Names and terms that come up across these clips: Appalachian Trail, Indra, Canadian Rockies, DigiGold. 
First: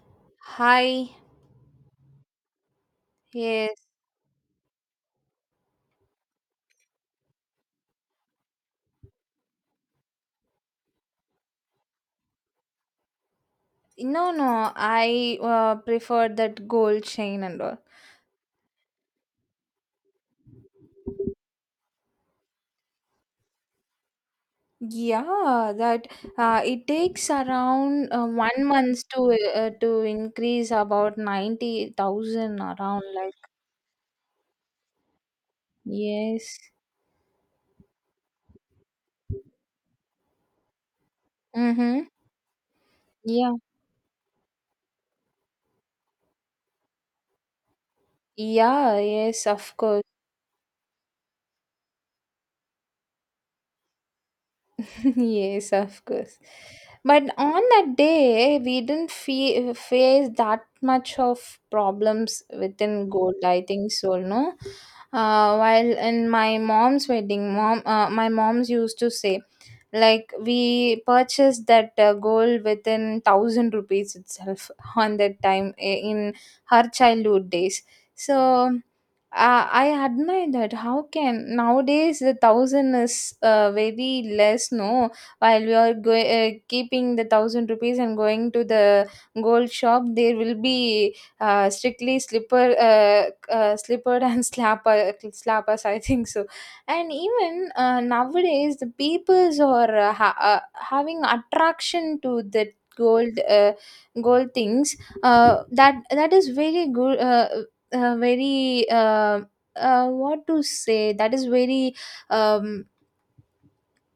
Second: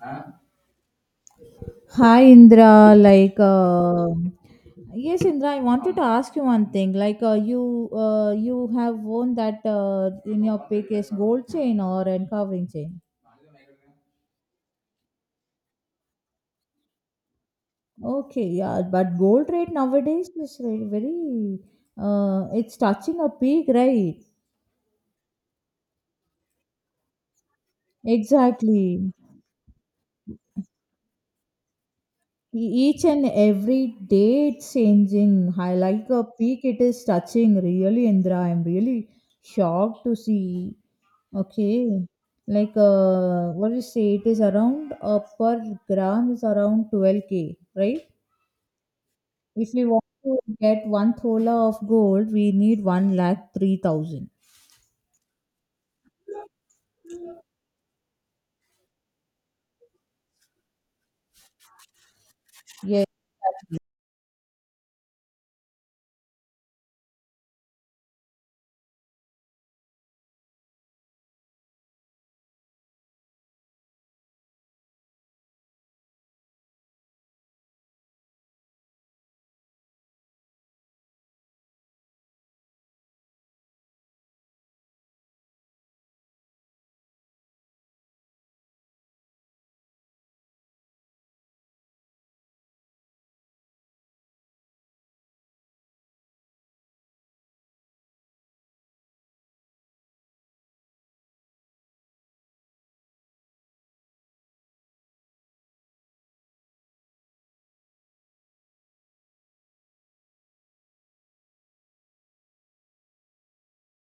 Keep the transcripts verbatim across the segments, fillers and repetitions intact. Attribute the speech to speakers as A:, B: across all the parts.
A: Huh?
B: Hi.
A: Hi Indra, like
B: Yes.
A: uh, yes Indra, I wanted to ask you one thing. Like, uh, you uh, you have worn that, uh, in your pictures, gold chain or carving chain.
B: No, no. I uh, prefer that gold chain and all.
A: Okay, yeah, but gold rate nowadays is very, very, uh, it's touching a peak, right?
B: Yeah, that uh, it takes around uh, one month
A: Exactly.
B: to uh, to increase about ninety
A: E-
B: thousand around.
A: each and
B: Like
A: every day it's changing high, like a
B: yes.
A: peak it is touching. Really, Indra, I'm really shocked to see. Okay,
B: Mm-hmm.
A: like uh
B: Yeah.
A: what do you say, it is around, uh, per gram is around twelve k, right?
B: Yeah. Yes.
A: If
B: Of
A: we
B: course.
A: want to get one thola of gold, we need one lakh three thousand.
B: Yes, of course. But on that day, we didn't fe- face that much of problems
A: Yes.
B: within gold. I think so, no. Uh, while in my mom's wedding, mom, uh, my mom's used to say like we purchased that uh, gold within thousand rupees itself on that time i- in her childhood days. So uh, I admire that. How can nowadays the thousand is uh, very less? No, while we are go- uh, keeping the thousand rupees and going to the gold shop, there will be uh, strictly slipper, uh, uh, slipper and slapper, slappers. I think so. And even uh, nowadays the peoples are uh, ha- uh, having attraction to the gold uh, gold things, uh, that that is very good, uh, uh, very, uh, uh, what to say, that is very um,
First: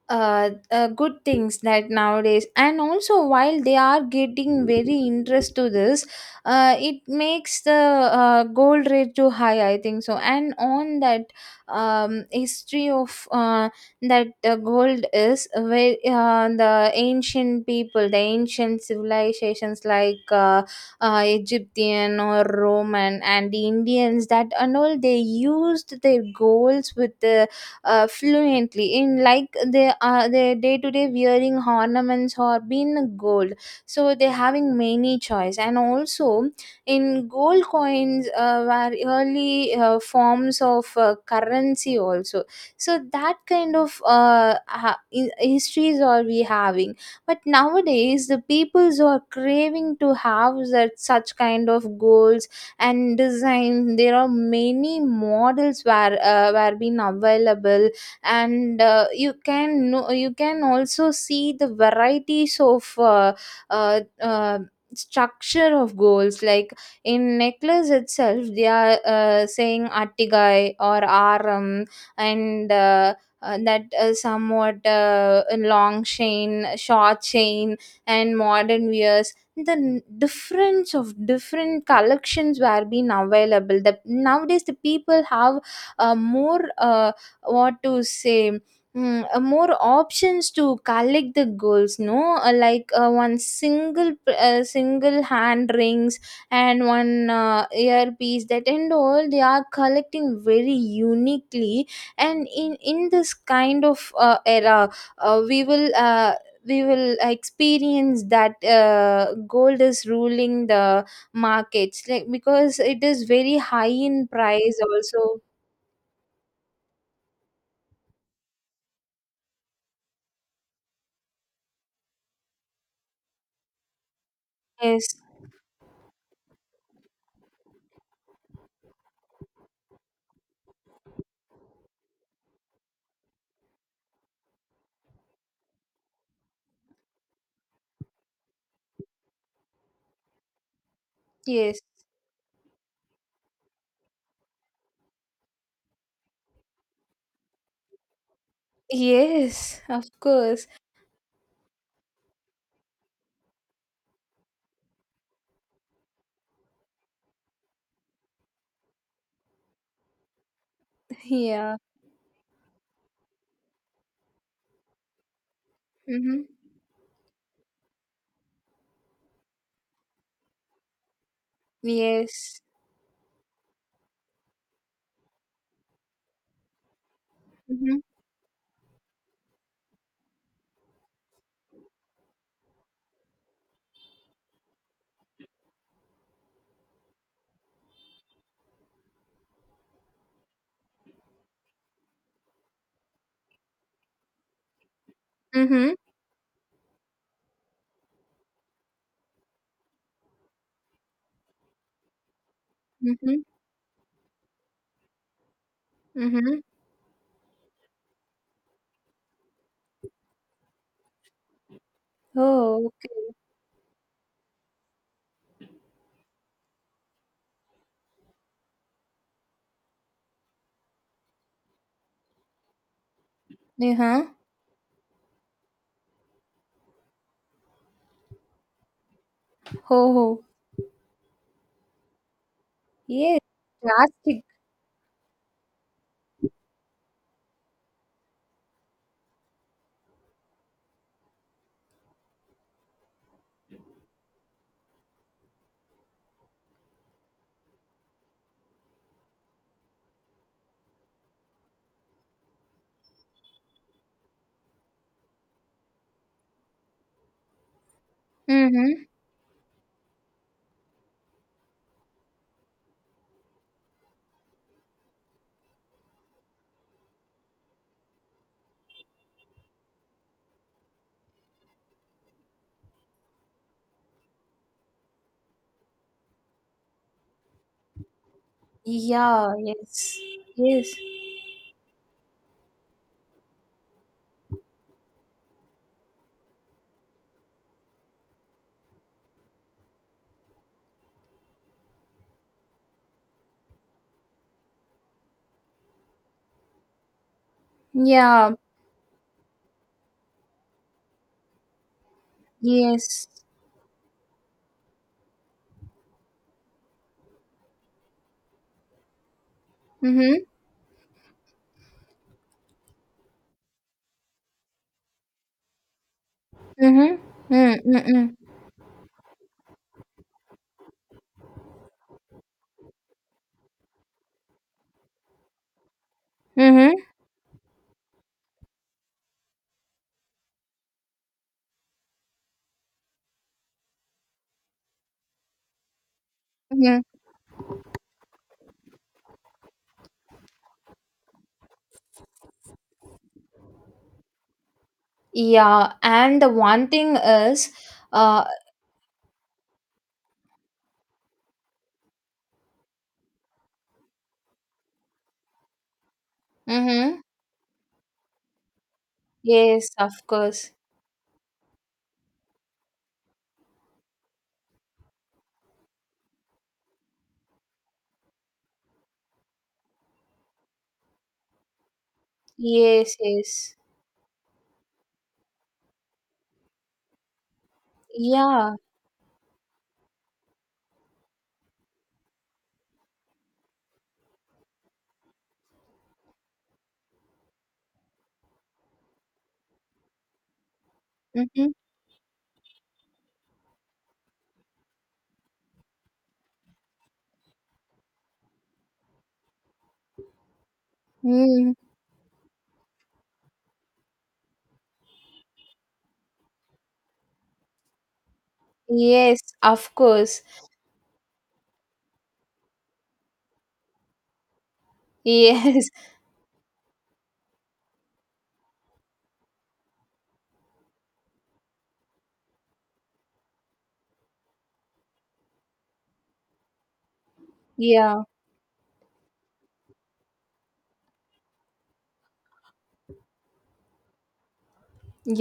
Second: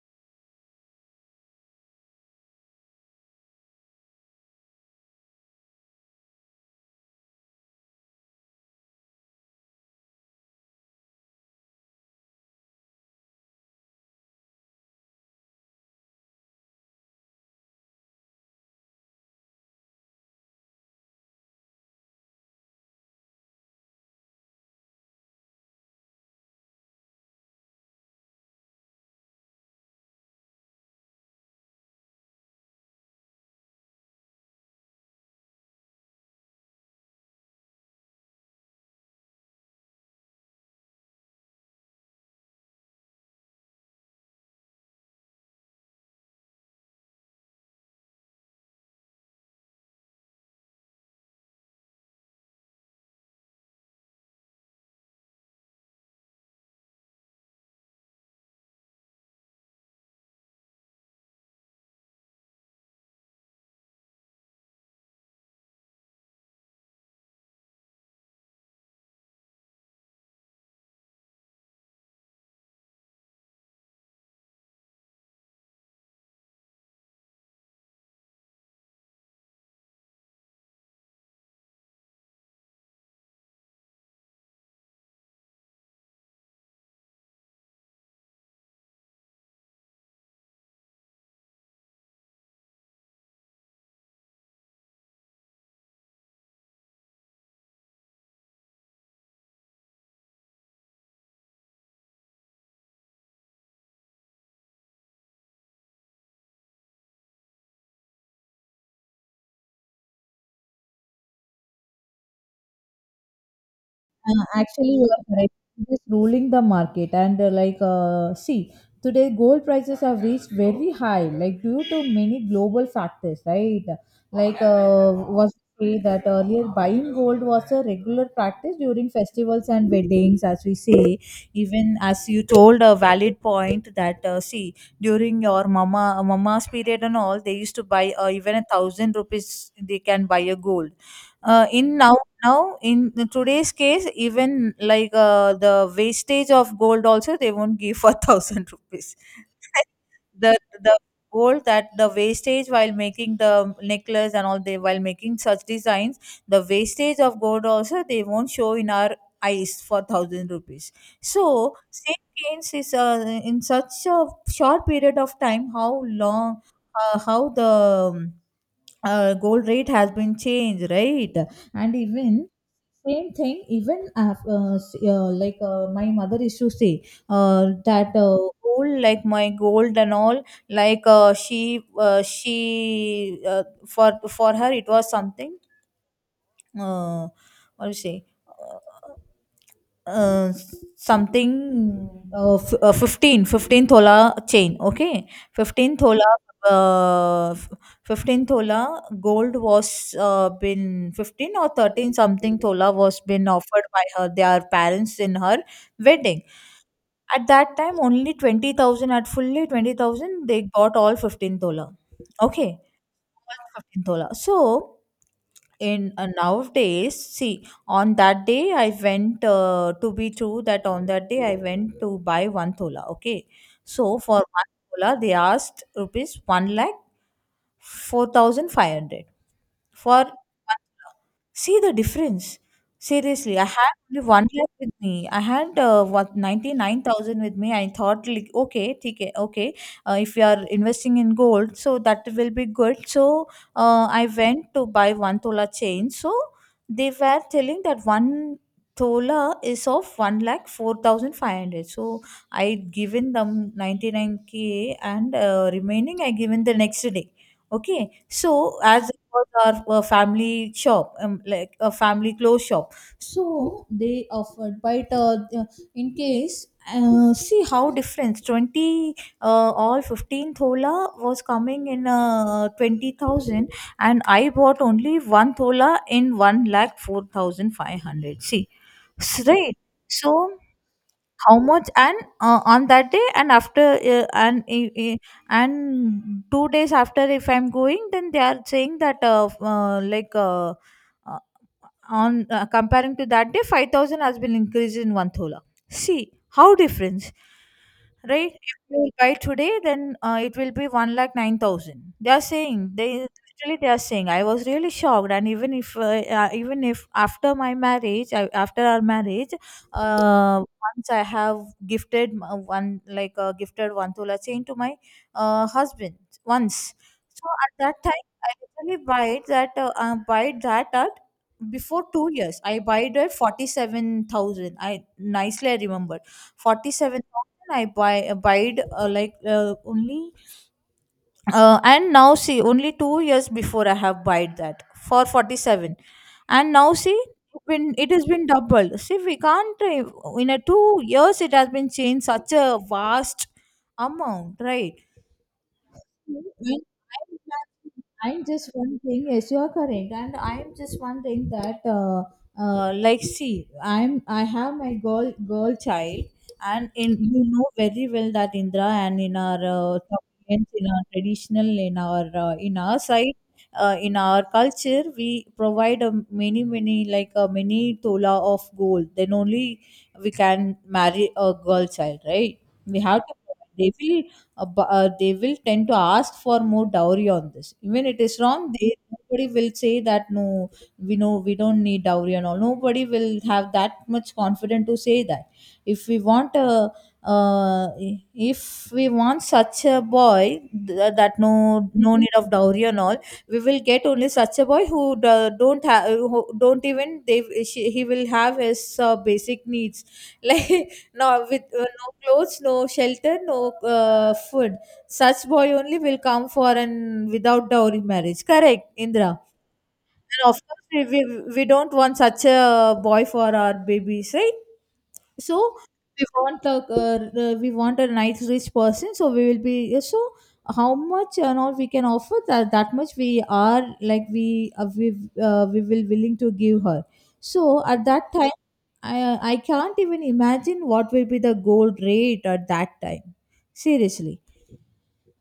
B: uh, uh, good things that nowadays, and also while they are getting very interest to this, uh, it makes the uh, gold rate too high, I think so. And on that um, history of uh, that uh, gold is where uh, the ancient people the ancient civilizations like uh, uh, Egyptian or Roman and the Indians, that and all, they used their golds with the uh, fluently, in like they are their day to day wearing ornaments or being gold. So they having many choice, and also in gold coins uh, were early uh, forms of uh, currency also. So that kind of uh, ha- in- histories are we having. But nowadays the peoples are craving to have that such kind of gold, and design. There are many models were uh, were been available. And uh, you can know, you can also see the varieties of uh, uh, uh, structure of goals, like in necklace itself they are uh, saying artigai or aram. And uh, uh, that uh, somewhat uh, long chain, short chain, and modern wears, the n- difference of different collections were being available. The nowadays the people have uh, more uh, what to say Mm, uh, more options to collect the goals, no. Uh, like uh, one single p- uh, single hand rings, and one uh, earpiece, that and all, they are collecting very uniquely. And in in this kind of uh, era, uh, we will uh, we will experience that uh, gold is ruling the markets, like because it is very high in
A: Uh,
B: price
A: actually, you are
B: also.
A: correct. It is ruling the market, and, uh, like, uh, see, today gold prices have reached very high, like due to many global factors, right? Like, uh,
B: Yes,
A: was say that earlier buying gold was a regular practice during festivals and weddings, as we say. Even as you told, a valid point that, uh, see, during your mama mama's period and all, they used to buy, uh, even a thousand rupees they can buy a gold. Uh,
B: yes,
A: in now Now, in the today's case, even like uh, the wastage of gold also, they won't give for thousand rupees.
B: yes, of
A: the
B: course.
A: the gold, that the wastage while making the necklace and all, they, while making such designs, the wastage of gold also they won't show in our eyes for thousand rupees.
B: Yeah.
A: So St. Kane's is, uh, in such a short period of time, how
B: Mm-hmm.
A: long uh, how the um, uh, gold rate has been changed, right? And even
B: Yes.
A: same thing, even af- uh, s- uh, like uh, my mother used to say, uh,
B: Mm-hmm.
A: that, uh, gold, like my gold and all, like uh, she uh, she uh, for for her it was something, uh, what do you say, uh, uh, something, uh, f- uh, 15 fifteen thola chain. Okay,
B: Mm-hmm.
A: fifteen thola, uh, f- fifteen thola gold was, uh, been fifteen or thirteen something thola was
B: Mm-hmm.
A: been offered by her their parents in her wedding.
B: Mm-hmm.
A: At that time only twenty thousand, at fully twenty thousand they got all fifteen thola. Okay,
B: Oh, okay.
A: fifteen Tola. So, in, uh, nowadays, see, on that day I went, uh, to be true, that on that day I went to buy one tola. Okay, so
B: Uh-huh.
A: for one tola they asked rupees one lakh four thousand five hundred for
B: Oh,
A: one tola. See the difference.
B: yes.
A: Seriously, I had only
B: Drastic.
A: one lakh with me. I had, uh, what, ninety nine thousand with me. I thought like okay, okay, okay, uh, if you are investing in gold so that will be good. So, uh, I went to buy one tola chain. So they were telling that one tola is of one lakh four thousand five hundred. So I given them ninety nine k, and, uh, remaining I given the next day. Okay. So
B: Mm-hmm.
A: as it was our, uh, family shop, um, like a family clothes shop, so they offered. But, uh, in case, uh, see how difference. twenty uh, All fifteen thola was coming in, uh, twenty thousand, and I bought only one thola in one lakh four thousand five hundred. See, s-
B: Yeah,
A: right.
B: yes,
A: So,
B: yes.
A: how much. And, uh, on that day, and after, uh, and i- i- and two days after, if I'm going, then they are saying that, uh, f- uh, like uh, uh, on uh, comparing to that day, five thousand has been increased in one thola. See how difference,
B: Yeah,
A: right? If you buy today, then, uh, it will be one lakh nine thousand, they are saying. They
B: yes.
A: literally, they are saying. I was really shocked. And even if, uh, uh, even if after my marriage, I, after our marriage,
B: Mm-hmm.
A: uh, once I have gifted, m- uh, one, like uh, gifted one tola chain to my, uh, husband, once. So
B: Mm-hmm.
A: at that time,
B: Mm-hmm.
A: I literally buy that, uh, uh, buy that at before two years. I buy it at forty seven thousand. I nicely I remembered. forty
B: Mm-hmm.
A: seven And I buy abide, uh, like uh, only, uh, and now see, only two years before I have buyed that for forty seven. And now
B: Mhm.
A: see, when it has been doubled. See, we can't, uh, in a two years it has been changed such a vast amount, right?
B: Yeah, and the
A: When
B: one thing
A: I'm
B: is,
A: imagining, I'm
B: uh,
A: just wondering, yes, you are correct, and I'm just wondering that, uh, uh, like, see, I'm I have my girl girl child, and, in,
B: Mhm.
A: you know very well that, Indra, and in our,
B: Yes,
A: uh,
B: of
A: Tamilians,
B: course.
A: in our traditional, in our, uh, in our side. Uh, in our culture, we provide a many, many, like a mini tola of gold. Then only we can marry a girl child, right? We
B: Yes,
A: have to.
B: yes.
A: They will, uh, bu- uh, they will tend to ask for more dowry on this. Even it is wrong,
B: Yeah.
A: they, nobody will say that, no, we know we don't need dowry and all. Nobody will have that much confidence to say that. If we want a, uh, if we want such a boy, th- that no,
B: Mm-hmm.
A: no need of dowry and all, we will get only such a boy who do- don't have, don't even, they, she, he will have his, uh, basic needs like, no, with,
B: Mm.
A: uh, no clothes, no shelter, no, uh, food. Such boy only will come for an without dowry marriage, correct, Indra?
B: Yes, of course.
A: And of course we, we, we don't want such a boy for our babies, right? So
B: Yes.
A: we want a, uh, uh, we want a nice rich person. So we will be, uh, so, how much and all we can offer, that that much we are, like, we uh, we uh, we will willing to give her. So at
B: Yeah.
A: that time, i i can't even imagine what will be the gold rate at that time, seriously,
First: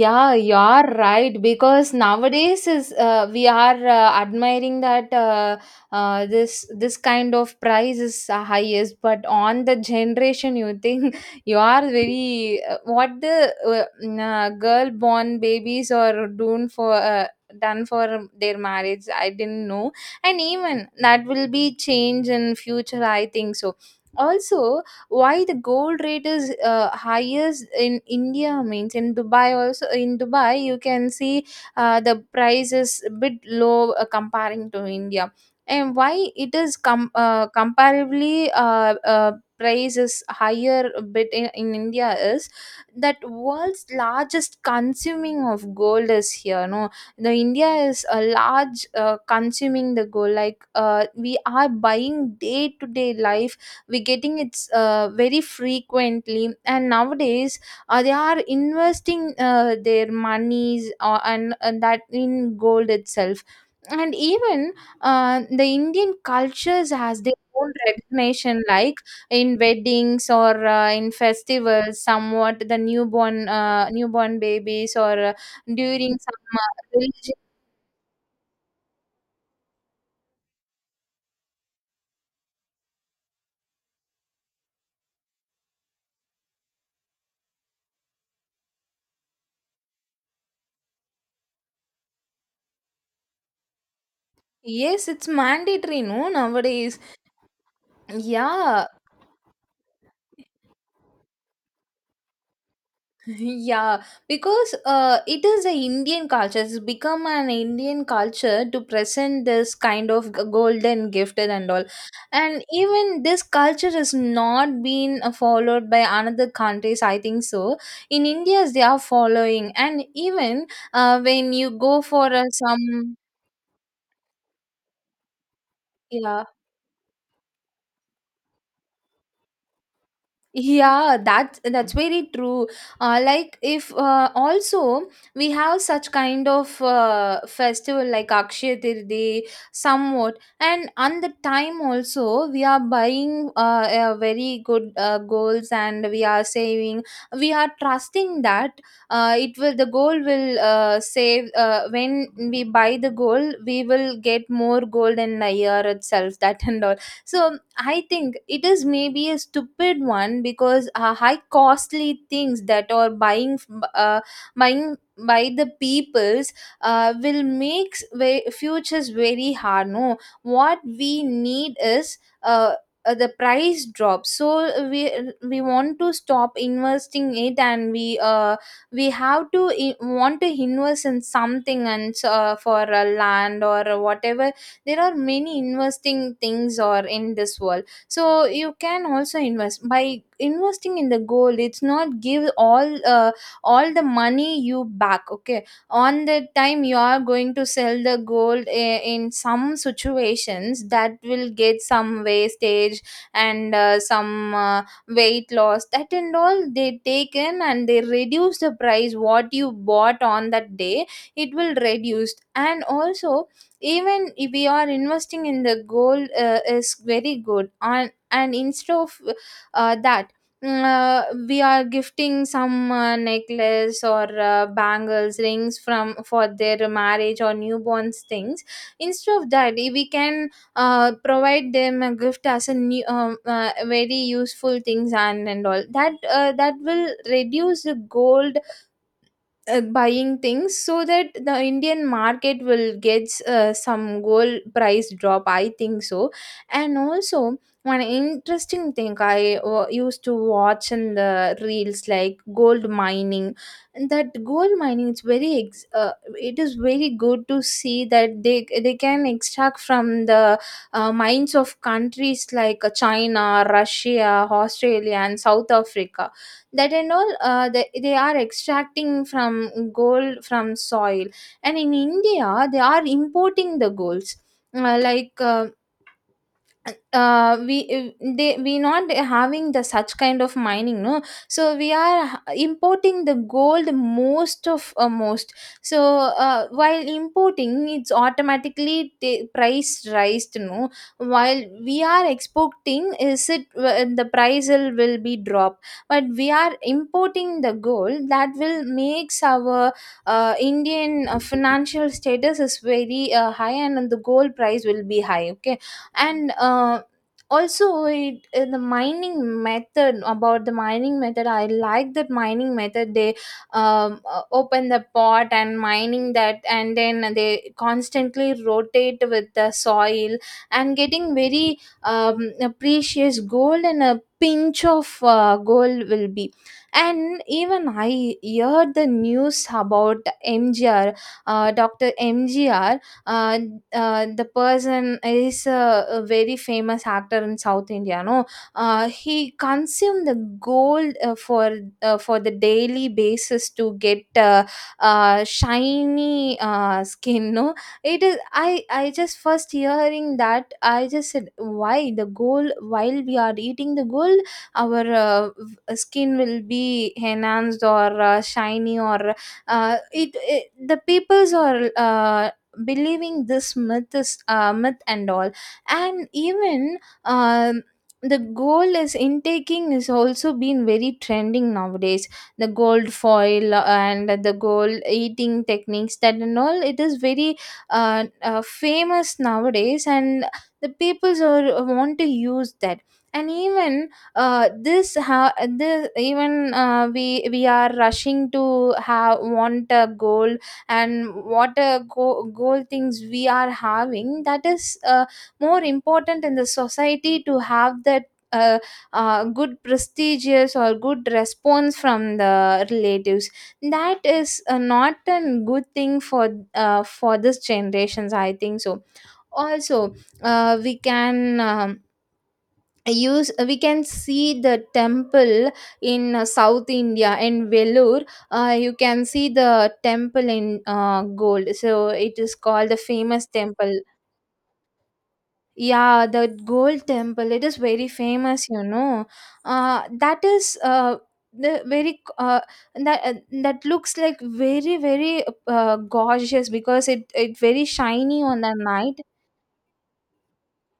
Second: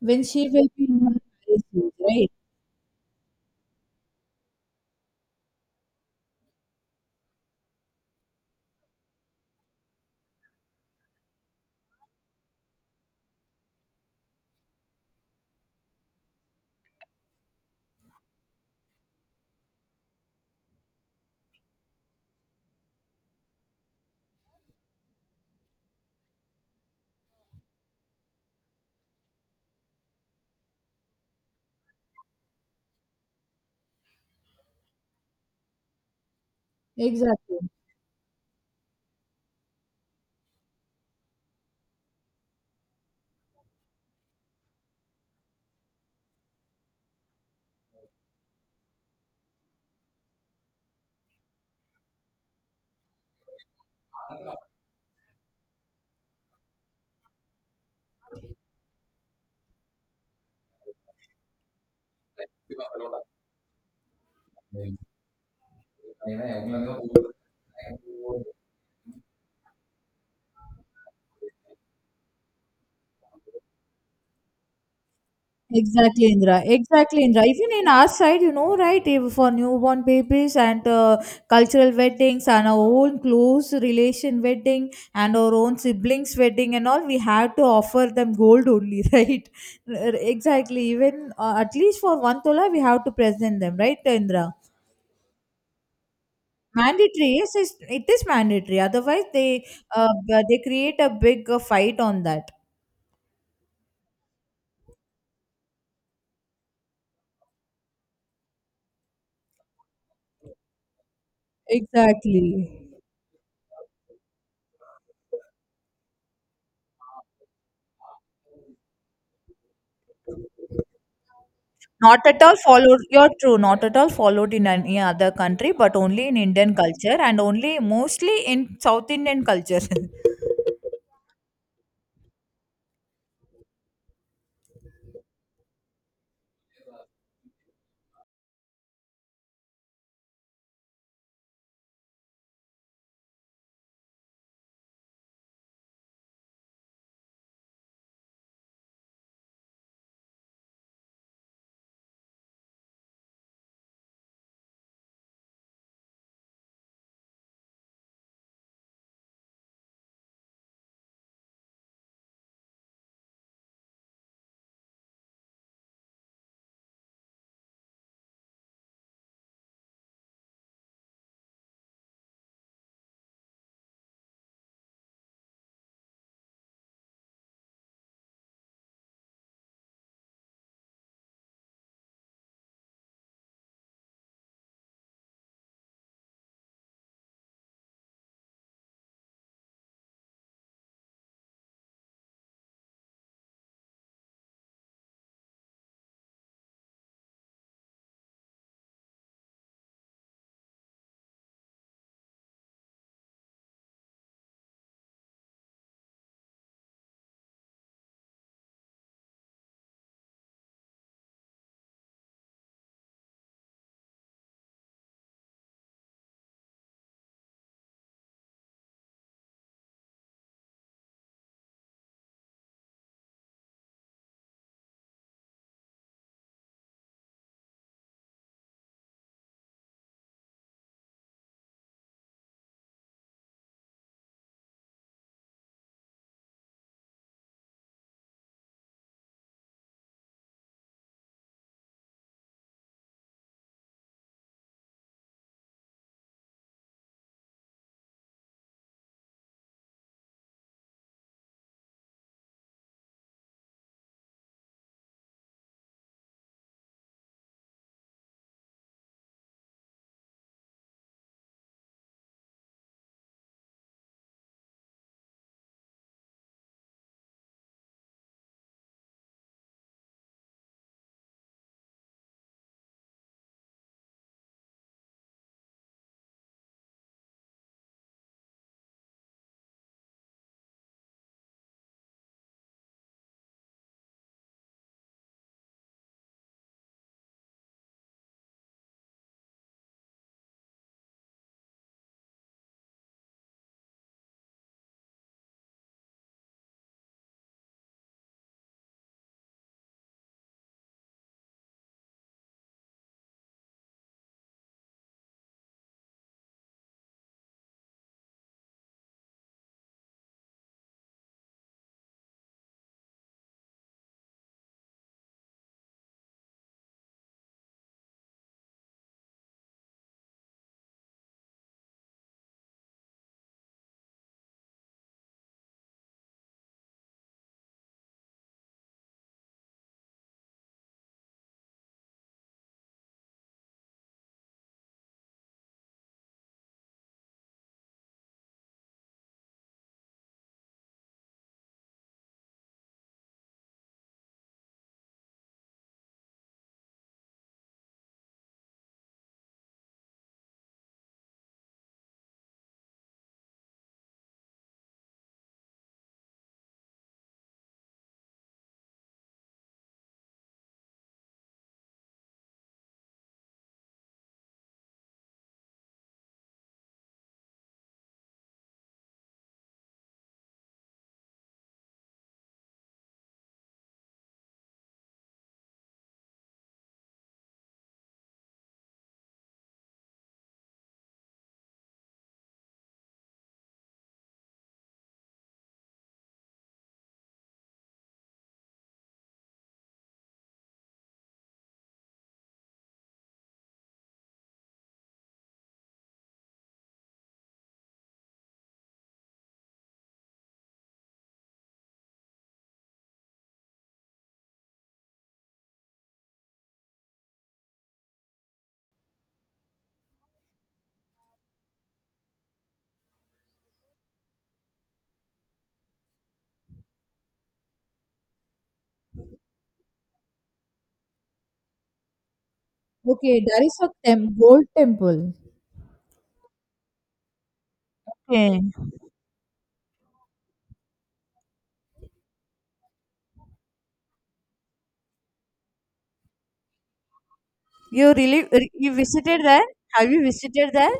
A: when she will
B: you're
A: be in her
B: right.
A: marriage
B: Because
A: age, right?
B: nowadays is, uh, we are uh, admiring that, uh, uh, this this kind of price is uh, highest, but on the generation, you think you are very uh, what the uh, mm, uh, girl born babies are doing for. Uh, done for their marriage, I didn't know. And even that will be change in future, I think so. Also, why the gold rate is uh, highest in India means in Dubai, also in Dubai you can see uh, the price is a bit low, uh, comparing to India. And why it is com- uh,
A: Exactly.
B: comparably uh, uh, price is higher a bit in, in India is that world's largest consuming of gold is here, no. The India is a large uh, consuming the gold, like uh, we are buying day to day life, we're getting it's uh, very frequently. And nowadays uh, they are investing uh, their monies, uh, and, and that in gold itself. And even uh, the Indian cultures has their own recognition, like in weddings or uh, in festivals somewhat, the newborn uh, newborn babies, or uh, during
A: Exactly,
B: some
A: Indra.
B: uh,
A: Exactly,
B: religion.
A: Indra. Even in our side, you know, right, if for newborn babies, and, uh, cultural weddings, and our own close relation wedding, and our own siblings' wedding and all, we have to offer them gold only, right? R- Exactly. Even, uh, at least for one tola, we have to present them, right, Indra?
B: Yes, it's mandatory, no, nowadays.
A: Mandatory, yes, it's- it is mandatory.
B: Yeah.
A: Otherwise, they, uh, they create a big, uh, fight on that.
B: Yeah, because uh, it is the Indian culture. It's become an Indian culture to present this kind of g- golden gifted and all. And
A: Exactly.
B: even this culture has not been uh, followed by another countries, I think so. In India, they are following, and even uh, when you go
A: Not
B: for
A: at
B: uh,
A: all followed,
B: some.
A: you're true, not at all followed in any other country, but only in
B: Yeah.
A: Indian culture, and only mostly in South Indian culture.
B: Yeah, that that's very true. Uh, like if uh, also, we have such kind of uh, festival like Akshaya Tirthi somewhat, and on the time also we are buying, uh, uh, very good uh, goals, and we are saving. We are trusting that uh, it will the goal will uh, save, uh, when we buy the gold we will get more gold in a year itself, that and all. So I think it is maybe a stupid one, because uh, high costly things that are buying, f- b- uh, buying by the peoples, uh, will make futures very hard, no. What we need is, uh, uh, the price drop. So we we want to stop investing it, and we uh, we have to, I- want to invest in something, and uh, for a land or whatever. There are many investing things or in this world, so you can also invest. By investing in the gold, it's not give all uh, all the money you back, okay. On the time you are going to sell the gold i- in some situations, that will get some wastage. And uh, some uh, weight loss, that and all they take in, and they reduce the price what you bought on that day, it will reduce. And also, even if we are investing in the gold uh, is very good on, and instead of uh, that, mm, uh, we are gifting some uh, necklace or uh, bangles, rings, from for their marriage or newborns things. Instead of that, if we can uh, provide them a gift as a new, um, uh, very useful things, and and all that uh, that will reduce the gold uh, buying things, so that the Indian market will get uh, some gold price drop, I think so. And also, one interesting thing I uh, used to watch in the reels, like gold mining. And that gold mining is very ex- uh, it is very good to see that they they can extract from the uh, mines of countries like uh, China, Russia, Australia, and South Africa, that and all, uh, they, they are extracting from gold from soil. And in India, they are importing the golds, uh, like uh, uh, we if they we not having the such kind of mining, no. So we are importing the gold most of uh, most. So uh, while importing, it's automatically the price raised, no. While we are exporting, is it uh, the price will, will be drop. But we are importing the gold, that will makes our uh, Indian uh, financial status is very uh, high, and the gold price will be high, okay. And uh, also, it, uh, the mining method about the mining method I like, that mining method. They um, uh, open the pot and mining that, and then they constantly rotate with the soil, and getting very um, precious gold, and a pinch of uh, gold will be. And even I heard the news about M G R, uh, doctor M G R, uh, uh, the person is a, a very famous actor in South India, no. Uh, he consumed the gold uh, for uh, for the daily basis to get uh, uh, shiny uh, skin, no. It is, i i just first hearing that, I just said why the gold, while we are eating the gold, our uh, v- skin will be enhanced or uh, shiny, or uh, it, it the peoples are uh, believing this myth is uh, myth and all. And even um, the gold is intaking is also been very trending nowadays. The gold foil uh, and the gold eating techniques, that and all, it is very uh, uh, famous nowadays, and the peoples are uh, want to use that. And even uh, this ha- this even uh, we we are rushing to have, want a gold. And what a go- goal things we are having, that is uh, more important in the society to have that uh, uh, good prestigious or good response from the relatives, that is uh, not a good thing for uh, for this generations, I think so. Also, uh, we can um, use we can see the temple in uh, South India, in Vellore. Uh, you can see the temple in uh, gold, so it is called the
A: Okay,
B: famous
A: there is a
B: temple.
A: tem- gold temple.
B: Yeah, the gold temple, it is very
A: Okay.
B: famous you know uh, That is uh, the very, uh, that uh, that looks like very, very uh, gorgeous, because it it very
A: You
B: shiny
A: really
B: on the
A: you
B: night.
A: visited there? Have you visited there?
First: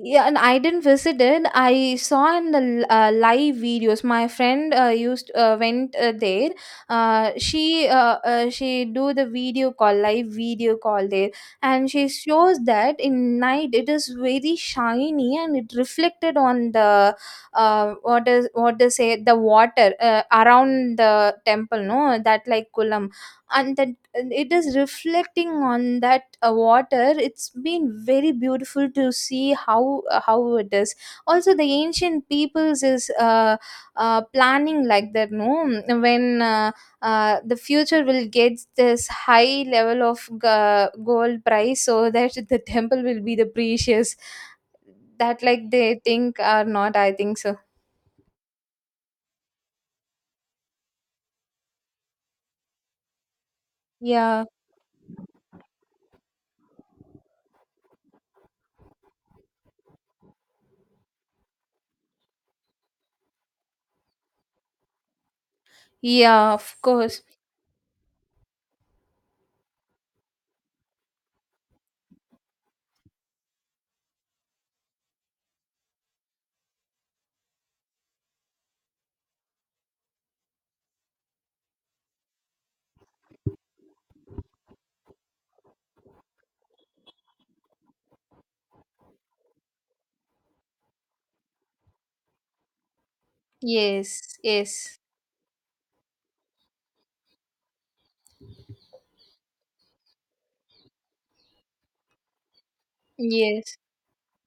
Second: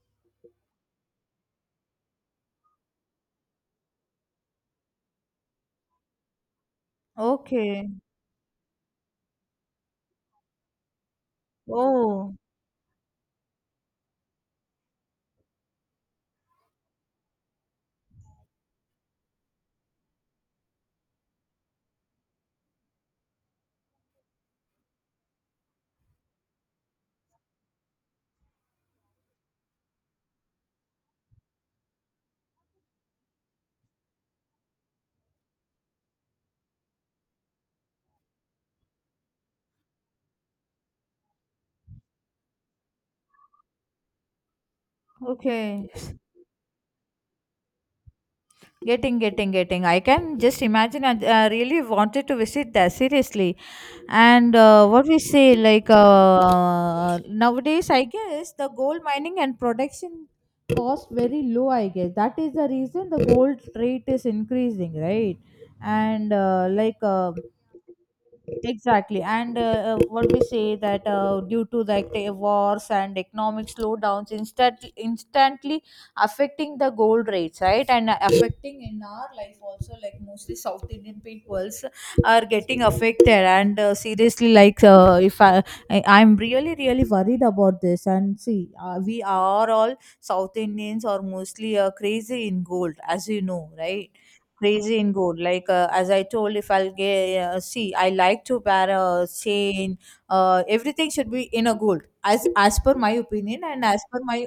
B: Yeah, and I didn't visit it. I saw in the uh, live videos. My friend uh, used uh, went uh, there. Uh, she
A: Okay.
B: uh, uh, she do the video call, live video call there, and she
A: Oh,
B: shows that in night it is very shiny and it reflected on the uh, what is what to say the water uh, around the temple. No, that like kulam, and that it is reflecting on that uh, water. It's been very beautiful to see how how it is. Also the ancient peoples is uh, uh, planning like that, no, when uh, uh, the future will get this high level of g- gold price, so that the temple will be the precious. That like
A: okay.
B: they think or not, I think so.
A: Getting, getting, getting. I can just imagine. I, uh, really wanted to visit there, seriously.
B: Yeah,
A: And, uh, what we say, like uh, nowadays, I guess the gold mining and production cost very low. I guess that is the reason the gold rate is increasing, right? And
B: yeah,
A: uh,
B: of
A: like.
B: course.
A: Uh, exactly. And, uh, uh, what we say, that, uh, due to, like, the wars and economic slowdowns, instant instantly affecting the gold rates, right? And affecting in our life also, like mostly South Indian peoples are getting affected. And, uh, seriously, like uh, if I I- I'm really, really worried about this. And see, uh, we are all South Indians are mostly, uh, crazy in gold, as you know, right?
B: Yes, yes,
A: Crazy in gold, like uh, as I told, if I'll get, uh, see, I like to wear a chain, uh, everything should be in a gold, as, as per my opinion,
B: yes.
A: and as per my,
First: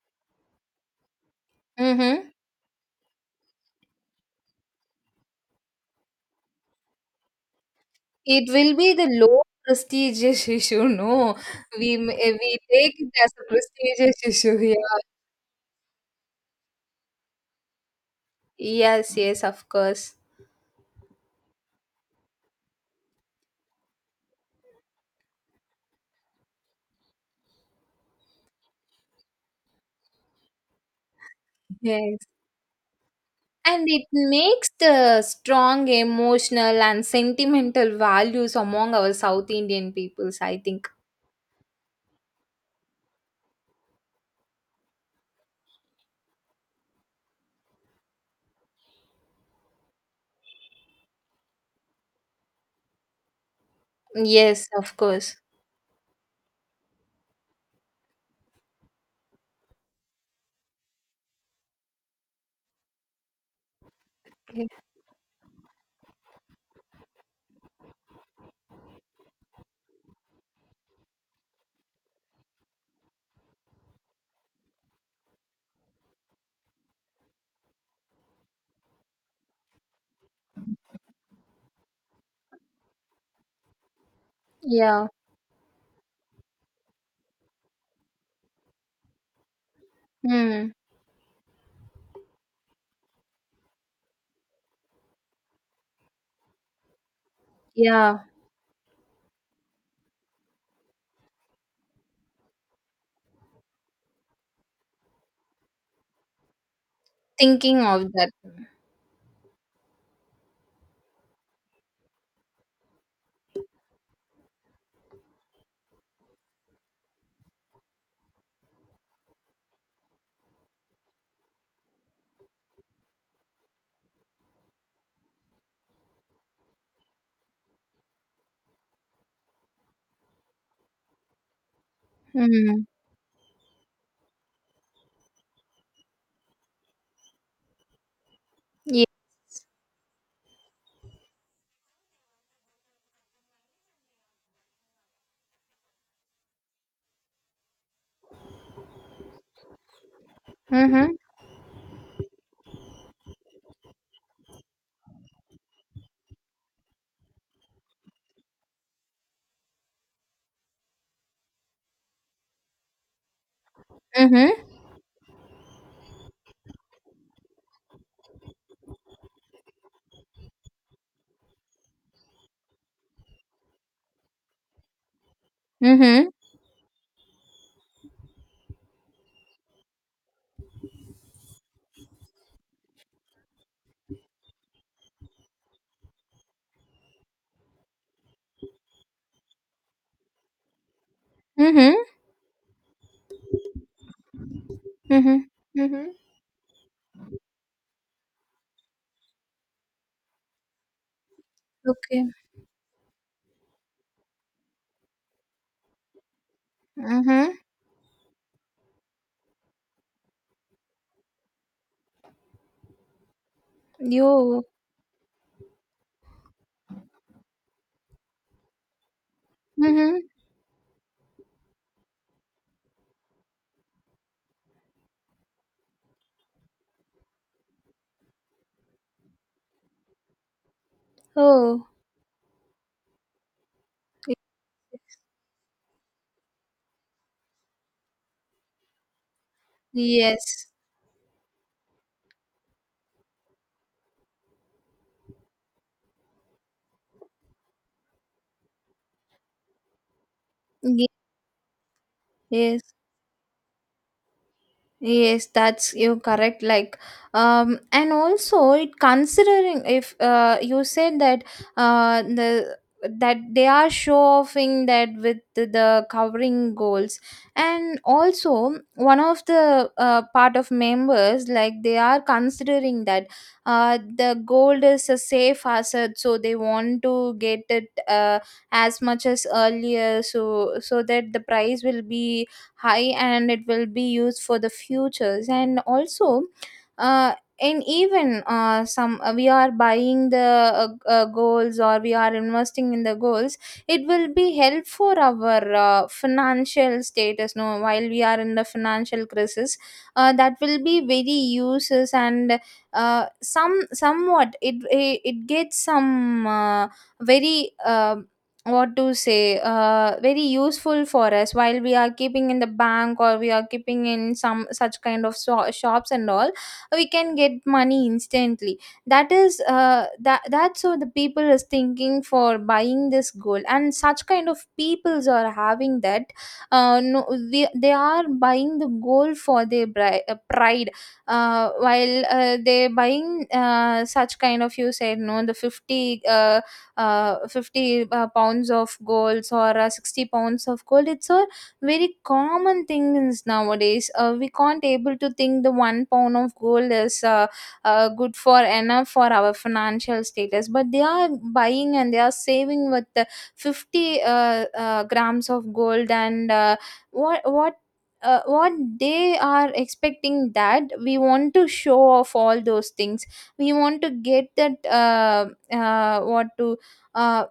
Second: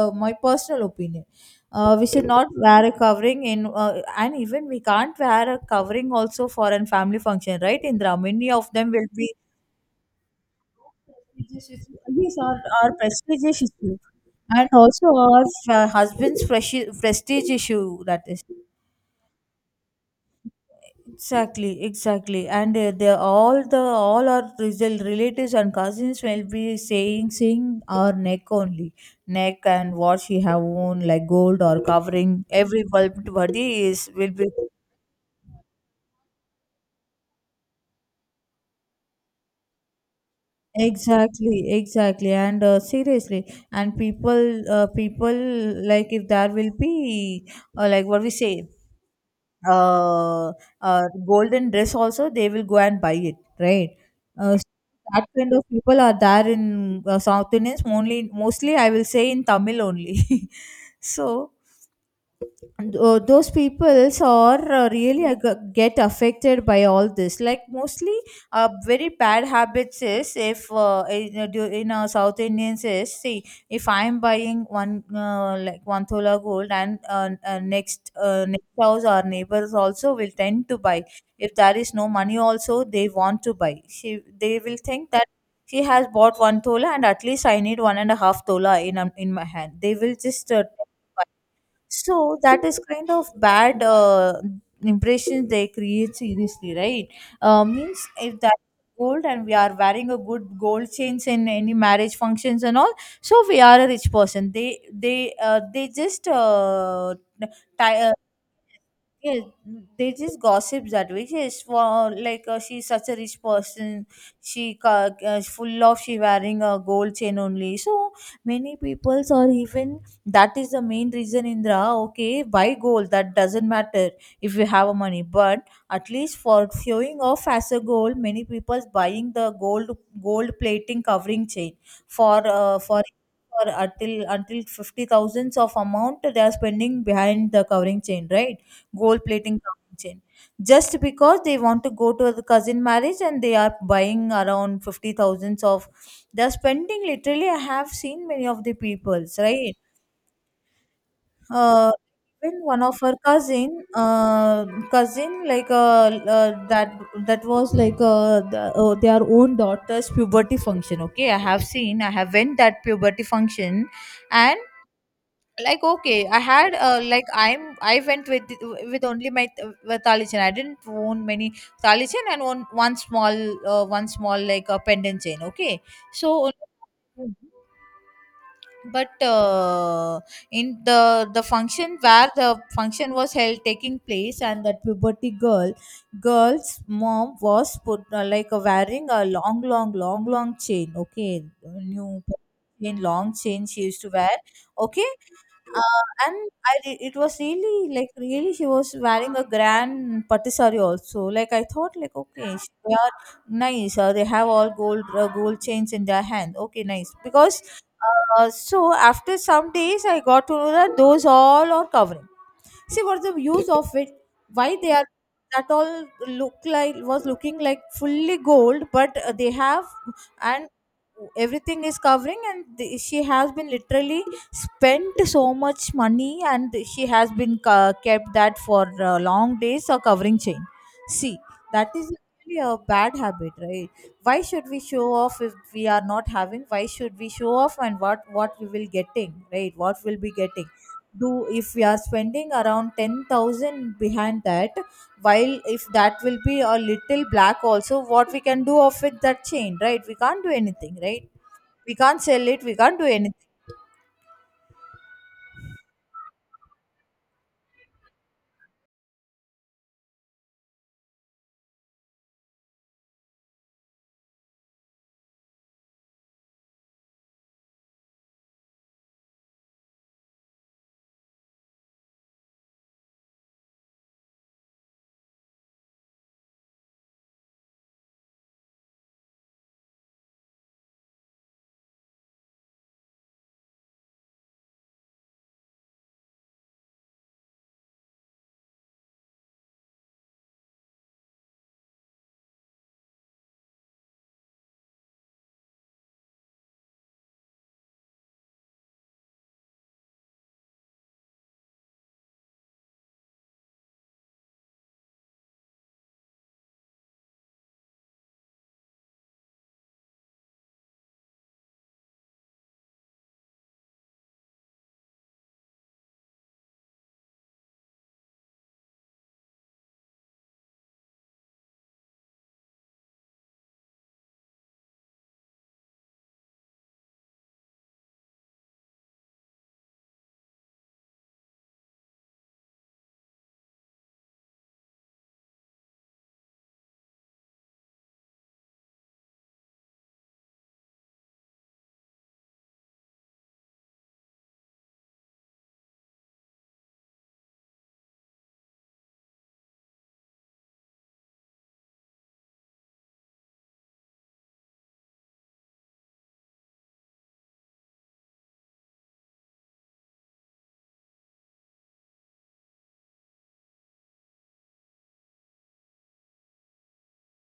A: uh, my personal opinion, uh, we should
B: Mm-hmm.
A: not wear a covering in, uh, and even we can't wear a covering also for an family function, right, Indra?
B: It
A: Many of
B: will
A: them
B: be the
A: will be
B: low prestigious issue. No,
A: prestigious
B: we
A: issue.
B: m- eh,
A: These
B: we
A: are our
B: take it as
A: prestigious
B: a
A: issue,
B: prestigious issue.
A: and
B: Yeah,
A: also our, uh, husband's presi- prestige issue. That is,
B: yes, yes, of course.
A: exactly, exactly, and, uh, they, all the, all our result relatives and cousins will be saying, seeing our neck only, neck and what she have worn, like gold or
B: Yes,
A: covering, every bulb body
B: and it
A: is will be.
B: makes the strong emotional and sentimental values among our South Indian peoples, I think.
A: Exactly, exactly, and, uh, seriously, and people uh, people like, if there will be, uh, like what we say, uh, uh, golden dress also they will go and buy it, right? Uh, so
B: Yes, of
A: that
B: course.
A: kind of people are there in, uh, South Indians only, mostly, I will say in Tamil only. So tho- those peoples are,
B: Yeah.
A: uh, really, uh, g- get affected by all this, like mostly, uh, very bad habits is, if uh, in, uh, do- in uh, South Indians is, see, if I'm buying one uh, like one thola gold, and, uh, uh, next uh, next house our neighbors also will tend to buy. If there is no money also they want to buy, she, they will
B: Yeah.
A: think that she has bought one thola, and at least I need one and a half thola in, um, in my hand, they will just, uh,
B: Hmm.
A: so that is kind of bad, uh, impression they create, seriously, right? Uh, means
B: Yeah.
A: if that gold and we are wearing a good gold chains in any marriage functions and all, so we are a rich person. They they uh, they just uh, ti-
B: Thinking of
A: uh,
B: that.
A: yeah, they just gossip that way. Yes, for like uh, she's such a rich person. She ca- uh, full of she wearing a gold chain only. So many people, or even that is the main reason. Indra, okay, buy gold. That doesn't matter if you have a money, but at least for showing off as a gold, many people's buying the gold gold plating covering chain for uh,
B: Hmm.
A: for. for until until fifty thousands of amount they are spending behind the covering chain, right?
B: Yeah.
A: Gold plating counting chain. Just because they want to go to the cousin marriage, and they are buying around fifty thousands of, they're spending literally. I have seen many of the peoples, right?
B: Mm-hmm.
A: Uh Even one of her cousin, uh, cousin, like uh, uh, that that was like uh, the, uh, their own daughter's puberty function. Okay, I have seen, I have went that puberty function.
B: Mm-hmm.
A: And like okay, I had uh, like I'm I went, with with only my, with talichin. I didn't own many talichin, and one one small, uh, one small, like a pendant chain, okay.
B: Mm-hmm.
A: So but uh, in the the function, where the function was held taking place, and that puberty girl girl's mom was put, uh, like uh, wearing a long long long long chain, okay,
B: Mm-hmm.
A: new chain, long chain, she used to wear, okay.
B: Mm-hmm.
A: uh,
B: Mm-hmm.
A: and I re- it was really, like really, she was wearing a grand patisserie also. Like, I thought, like,
B: Okay.
A: okay, she- they are nice. Uh, they have all gold, uh, gold chains in their hand, okay, nice,
B: Mm-hmm.
A: because uh, so after some days, I got to know that those all are covering. See, what's the use of it?
B: Yo.
A: Why they are, that all look like, was looking like fully gold, but uh, they have,
B: Mm-hmm.
A: and everything is covering, and the, she has been literally spent so much money, and she has been ca- kept that for uh, long days, a covering chain. See,
B: Oh,
A: that is really a bad habit, right? Why should we show off if we are not having? Why should we show off, and what what we will getting, right? What will be
B: yes.
A: getting? Do, if we are spending around ten thousand behind that, while if that will be a little black also, what we can do of it, that chain, right? We can't do anything, right? We can't sell it, we
B: Yes.
A: can't do anything.
B: Yes, that's you correct. Like, um, and also it considering if uh, you said that uh, the that they are show offing that with the, the covering goals, and also one of the uh, part of members, like, they are considering that uh, the gold is a safe asset, so they want to get it uh, as much as earlier, so so that the price will be high and it will be used for the futures. And also uh, and even uh, some uh, we are buying the uh, uh, goals, or we are investing in the goals. It will be help for our uh, financial status, no, while we are in the financial crisis, uh, that will be very uses. And uh, some somewhat it it, it gets some uh, very uh, what to say, uh, very useful for us while we are keeping in the bank, or we are keeping in some such kind of so- shops and all. We can get money instantly. That is uh, that that's so the people is thinking for buying this gold, and such kind of peoples are having that, uh, no, they, they are buying the gold for their bri- uh, pride. Uh, while uh, they buying uh, such kind of, you said no, the fifty uh, uh, fifty uh, pounds of gold or uh, sixty pounds of gold. It's a very common thing is nowadays. Uh, we can't able to think the one pound of gold is uh, uh, good for enough for our financial status, but they are buying and they are saving with the fifty uh, uh, grams of gold. And uh, what what uh, what they are expecting that we want to show off all those things. We want to get that uh, uh, what to uh,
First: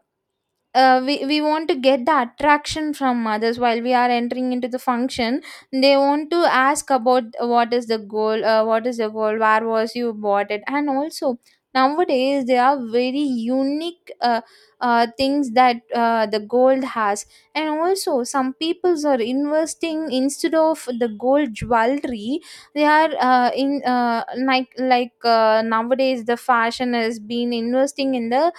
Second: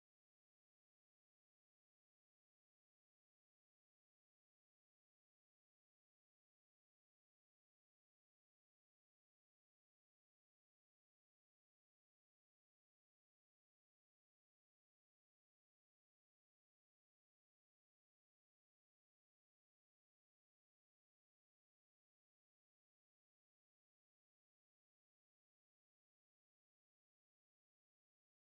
B: uh, we, we want to get the attraction from others while we are entering into the function. They want to ask about what is the goal, uh, what is the goal, where was you bought it. And also nowadays there are very unique uh, uh, things that uh, the gold has. And also some peoples are investing instead of the gold jewelry, they are uh, in uh, like like uh, nowadays the fashion has been investing in the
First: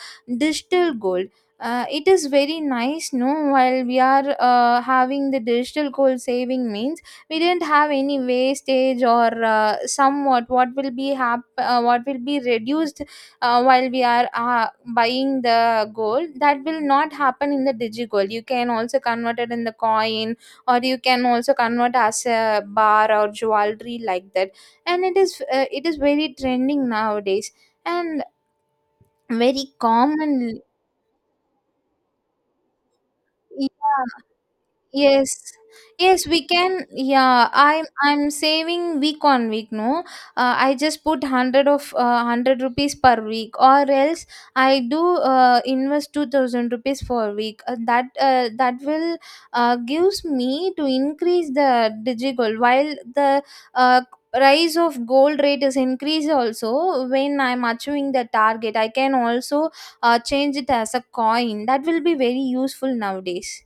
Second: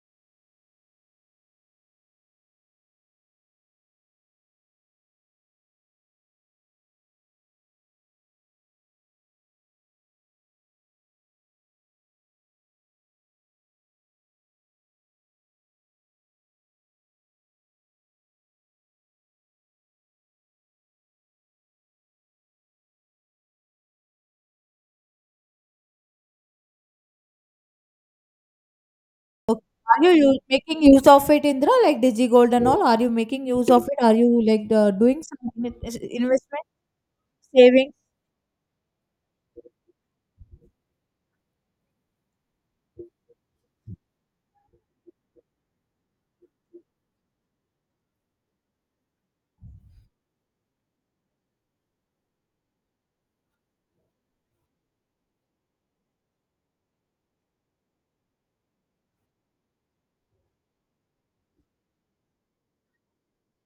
B: digital gold. Uh, it is very nice, no, while we are uh, having the digital coal saving means we didn't have any wastage, or uh, somewhat what will be hap- uh, what will be reduced uh, while we are uh, buying the gold, that will not happen in the digigold. You can also convert it in the coin, or you can also convert as a bar or jewelry like that. And it is, uh, it is very trending nowadays, and
A: Okay.
B: very
A: Are you u-
B: common.
A: making use of it, Indra, like digi gold and all? Are you making use of it?
B: Yeah,
A: Are you, like, uh, doing
B: yes.
A: some in-
B: Yes, we
A: investment,
B: can. Yeah, I'm
A: saving?
B: I'm saving week on week, no. uh, I just put hundred of uh, hundred rupees per week, or else I do uh, invest two thousand rupees for week. Uh, that uh, that will uh, gives me to increase the digital. While the uh, rise of gold rate is increased, also when I'm achieving the target, I can also uh, change it as a coin. That will be very useful nowadays.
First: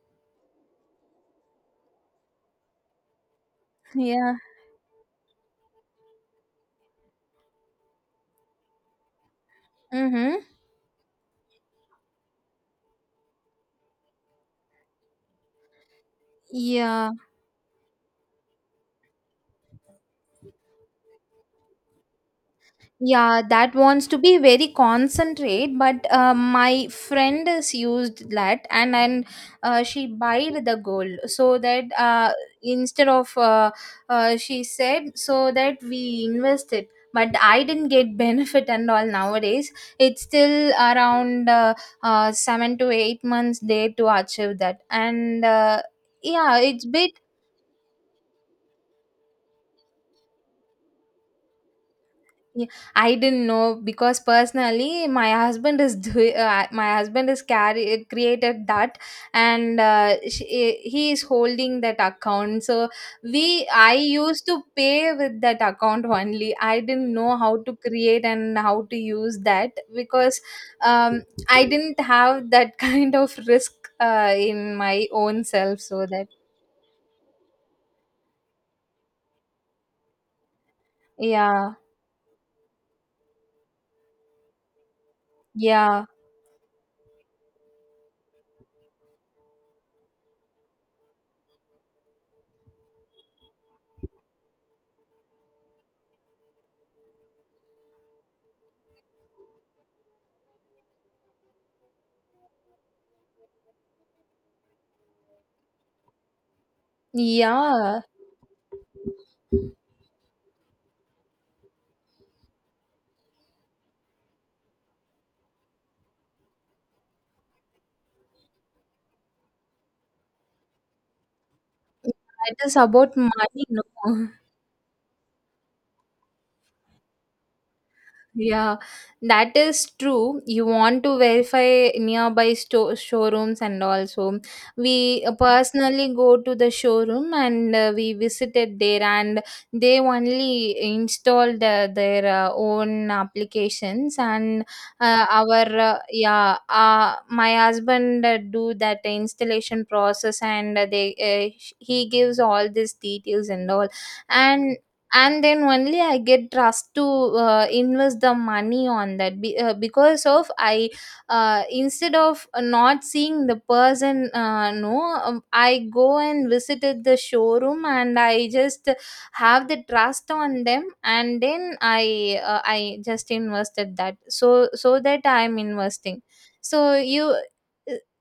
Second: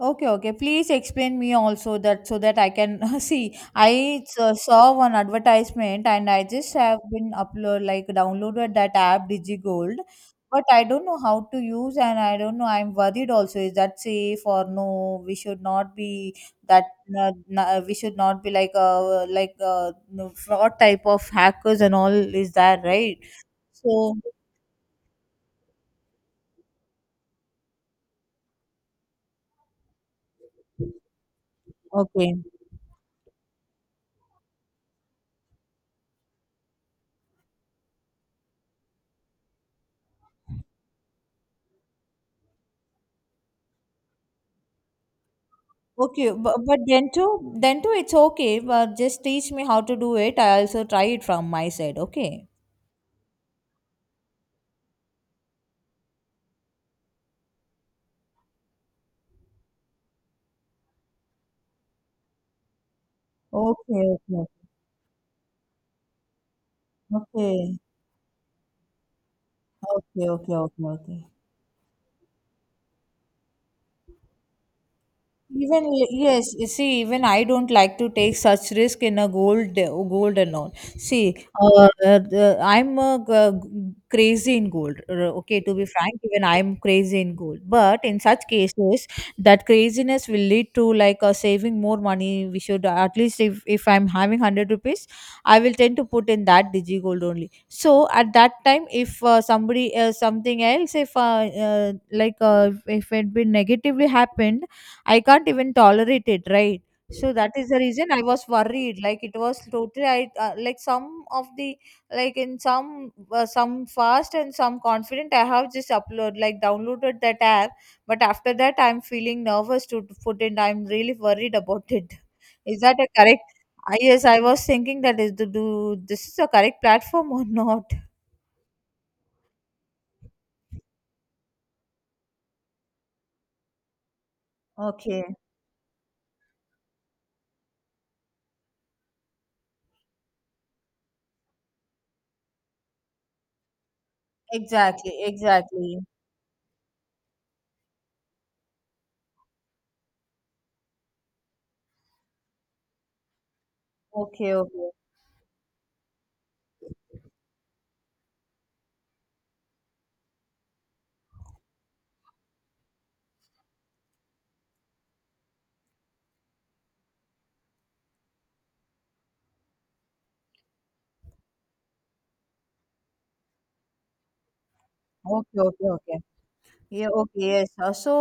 A: Okay, okay. Please explain me also that, so that I can see. I
B: Yeah.
A: s- saw one advertisement, and I just have been upload, like, downloaded that app DigiGold,
B: Mm-hmm.
A: but I don't know how to use, and I don't know. I'm worried also. Is that safe or no? We should not be that.
B: Yeah,
A: Uh, na- we should not be, like uh like uh no, fraud type of hackers and all. Is that right?
B: yeah, that wants
A: So
B: to be very concentrate, but uh, my friend is used that. And and uh, she buyed the gold, so that uh,
A: okay.
B: instead of uh, uh, she said so that we invested, but I didn't get benefit and all nowadays. It's still around uh, uh, seven to eight months there to achieve that. And uh,
A: Okay,
B: yeah,
A: but, but
B: it's bit.
A: Dento, Dento, it's okay. But just teach me how to do it. I also try it from my side. Okay.
B: Yeah, I didn't know, because personally my husband is do- uh, my husband is carry created that. And uh, she, he is holding that account, so we, I
A: Okay.
B: used
A: Okay.
B: to pay with that account only. I didn't
A: Okay.
B: know how to
A: Okay.
B: create and how to use that.
A: Okay.
B: Because
A: Okay. Okay.
B: um,
A: Okay.
B: I didn't have that kind of risk uh, in my own self,
A: Even
B: so that.
A: yes, you see, even I don't like to take such risk in a gold gold and all. See,
B: Yeah,
A: uh, uh, the- I'm uh, g- crazy in gold. uh, Okay, to be
B: yeah,
A: frank, even I'm crazy in gold. But in such cases, that craziness will lead to, like, uh, saving more money. We should, at least, if if I'm having hundred rupees, I will tend to put in that digi gold only. So at that time, if uh, somebody, uh, something else, if uh, uh, like uh, if it been negatively happened, I can't even tolerate it, right? So that is the
B: yeah.
A: reason I was worried. Like, it was totally, I uh, like some of the, like in some, uh, some fast and some confident. I have just upload, like, downloaded that app, but after that I'm feeling nervous to put it. I'm really worried about it.
B: It is
A: Is that a
B: about
A: correct?
B: money, no.
A: I Yes, I was thinking that, is to do, this is a correct platform or not?
B: Yeah, that is true. You want to verify nearby store showrooms. And also we
A: Okay,
B: uh, personally go to the showroom, and uh, we visited there, and they only installed uh, their uh, own applications. And
A: exactly,
B: uh, our uh,
A: exactly.
B: yeah uh, my husband uh, do that installation process. And uh, they uh, he gives all these details and all.
A: Okay,
B: and
A: okay,
B: and then only I get trust to uh, invest the money on that. Be- uh, because of I, uh, instead of not seeing the person, uh, no, um, I go and visited the showroom, and I just have the trust on them. And then I, uh, i just invested that, so so that I'm
A: okay, okay, okay.
B: investing. So
A: Yeah,
B: you
A: okay, yes. Uh,
B: uh,
A: So,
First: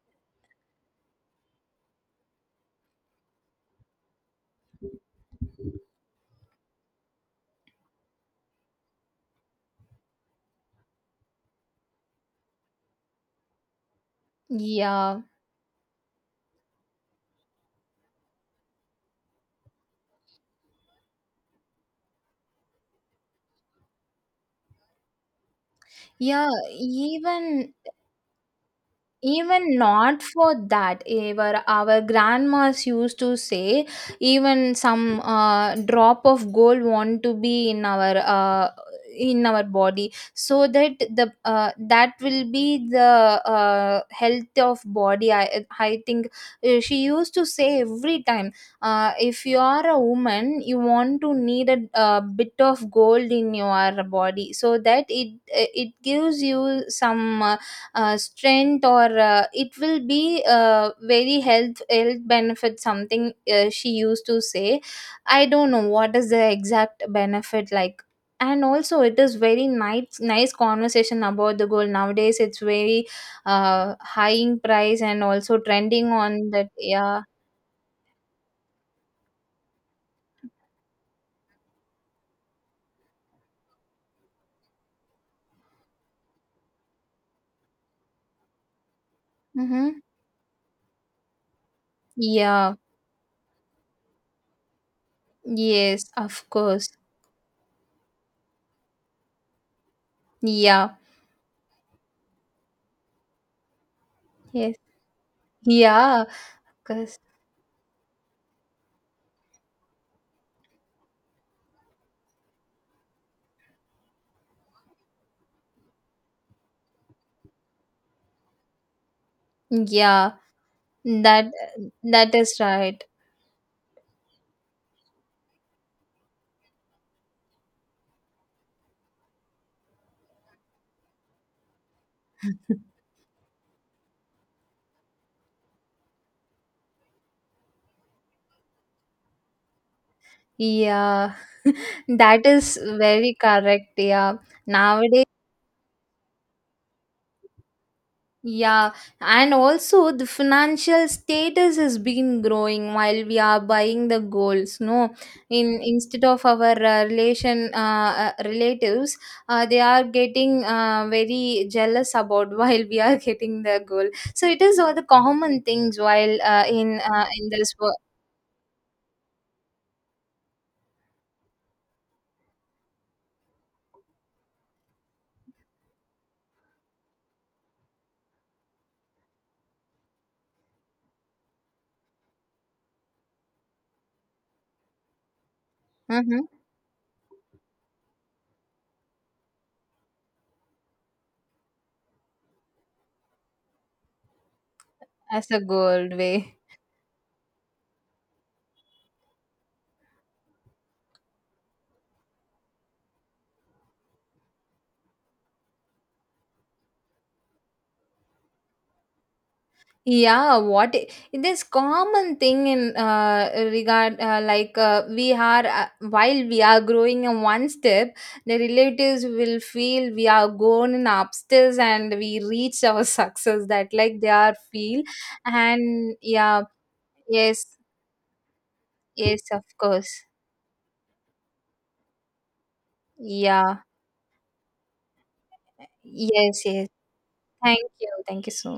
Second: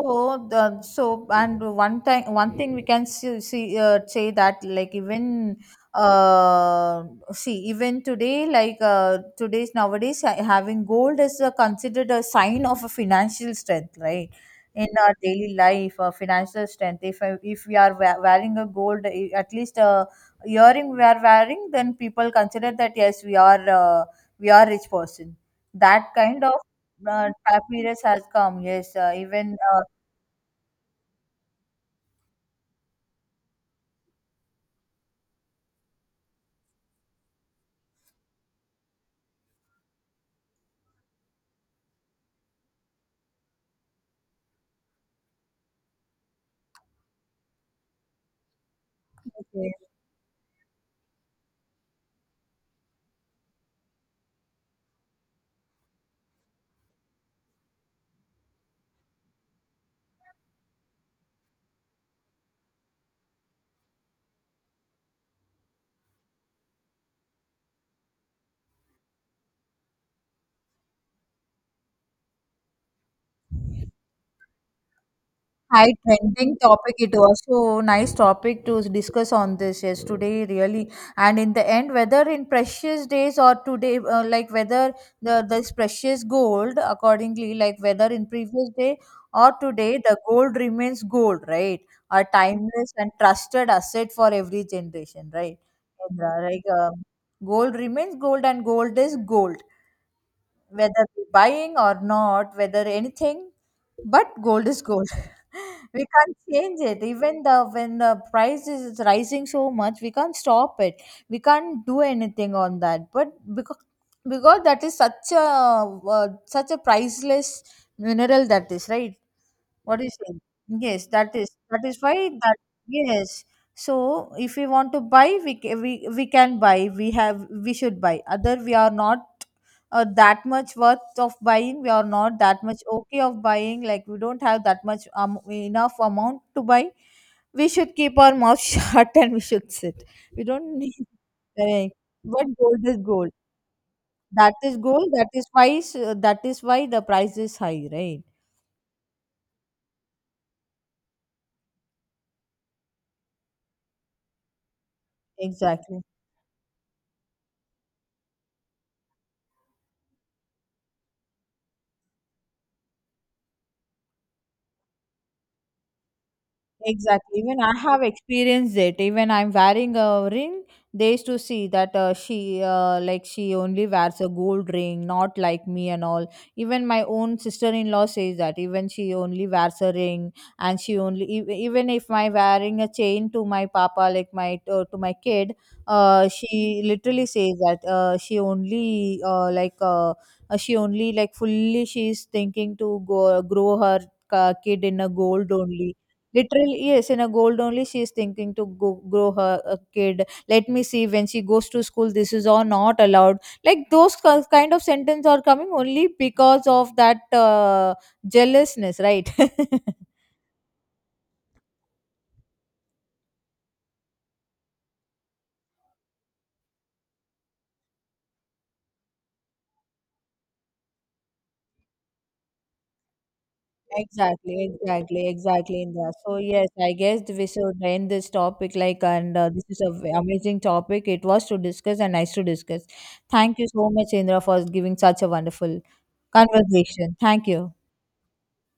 A: the, so, and one time, one thing we can see, see uh, say that, like, even uh see, even today, like uh today's nowadays, ha- having gold is, uh, considered a sign of a financial strength, right? In our
B: yeah,
A: daily life, uh, financial strength. If I- if we are wea- wearing a gold, eh, at least a earring we are wearing, then people consider that, yes, we are, uh, we are rich person, that kind
B: yeah.
A: of uh, tap
B: Even,
A: mirrors has come. Yes, uh, even
B: even
A: uh,
B: not for that, ever our grandmas used to say, even some uh, drop of gold want to be in our uh, in our body, so that the uh, that will be the uh, health of body, i i think. Uh, she used to say every time, uh, if you
A: okay.
B: are a woman, you want to need a, a bit of gold in your body, so that it it gives you some uh, uh, strength, or uh, it will be uh, very health health benefit something, uh, she used to say. I don't know what is the exact benefit, like. And also, it is very nice nice conversation about the gold. Nowadays it's very uh high in price and also
A: High
B: trending on
A: trending
B: that.
A: topic. It
B: Yeah.
A: was so nice topic to discuss on this. Yes, today really. And in the end, whether in precious days or today, uh, like whether the this precious gold, accordingly, like whether in previous day or
B: Mm-hmm.
A: today, the gold remains gold, right? A
B: Yeah,
A: timeless and trusted asset for every generation, right?
B: yes,
A: And,
B: of
A: uh, like
B: course.
A: um, gold remains gold, and gold is gold.
B: Yeah,
A: Whether we're buying or not, whether anything, but gold
B: yes.
A: is gold. We
B: Yeah,
A: can't change it.
B: because,
A: Even the, when the price is rising so much, we can't stop it. We can't do anything on that. But because because that is such a uh, such a priceless mineral, that is right, what do you
B: yeah,
A: say? Yes, that
B: that
A: is that is why
B: that is
A: that,
B: right.
A: yes. So if we want to buy, we ca- we we can buy. We have we should buy. Other we are not uh, that much worth of buying. We are not that much okay of buying. Like, we don't have that much um, enough amount to buy. We should keep our mouth shut, and we should sit. We don't need.
B: Yeah.
A: Correct.
B: That
A: But
B: is
A: gold is gold.
B: very correct. Yeah.
A: That is gold.
B: Nowadays,
A: That is why s- that is why the price is high, right?
B: yeah. And also the financial status has been growing while we are buying the goals, no. In
A: Exactly.
B: instead of our uh, relation uh, uh, relatives, uh, they are getting uh, very jealous about while we are getting the goal. So it is all the common things while uh, in uh,
A: Exactly.
B: in
A: Even
B: this
A: I
B: world.
A: have experienced it. Even I'm wearing a ring, they used to see that, uh, she, uh, like, she only wears a gold ring, not like me and all. Even my own sister-in-law says that, even she only wears a ring, and she only e- even if my wearing a chain to my papa, like my, uh, to my kid, uh,
B: Hmm,
A: she literally says that, uh, she only, uh, like uh, uh, she only, like, fully, she's thinking to go, grow her, uh, kid in a
B: as
A: gold
B: a
A: only.
B: gold way.
A: Literally, yes, in a gold only, she is thinking to go, grow her a kid. Let me see, when she goes to school, this is all not allowed. Like those ki- kind of sentences are coming, only because of that uh, jealousness, right?
B: Yeah, what i- this common thing in uh, regard uh, like uh, we are uh, while we are growing in one step, the relatives will feel we are gone in upstairs and we reach our success, that like they are
A: Exactly,
B: feel.
A: exactly, exactly, Indra.
B: And
A: So
B: yeah,
A: yes, I guess we
B: yes,
A: should end this topic. Like, and
B: yes,
A: uh,
B: of
A: this is a v-
B: course,
A: amazing topic. It was to discuss and nice to discuss. Thank you
B: yeah,
A: so much, Indra, for giving such a wonderful
B: yes, yes.
A: conversation. Thank you.
B: Thank you, thank you so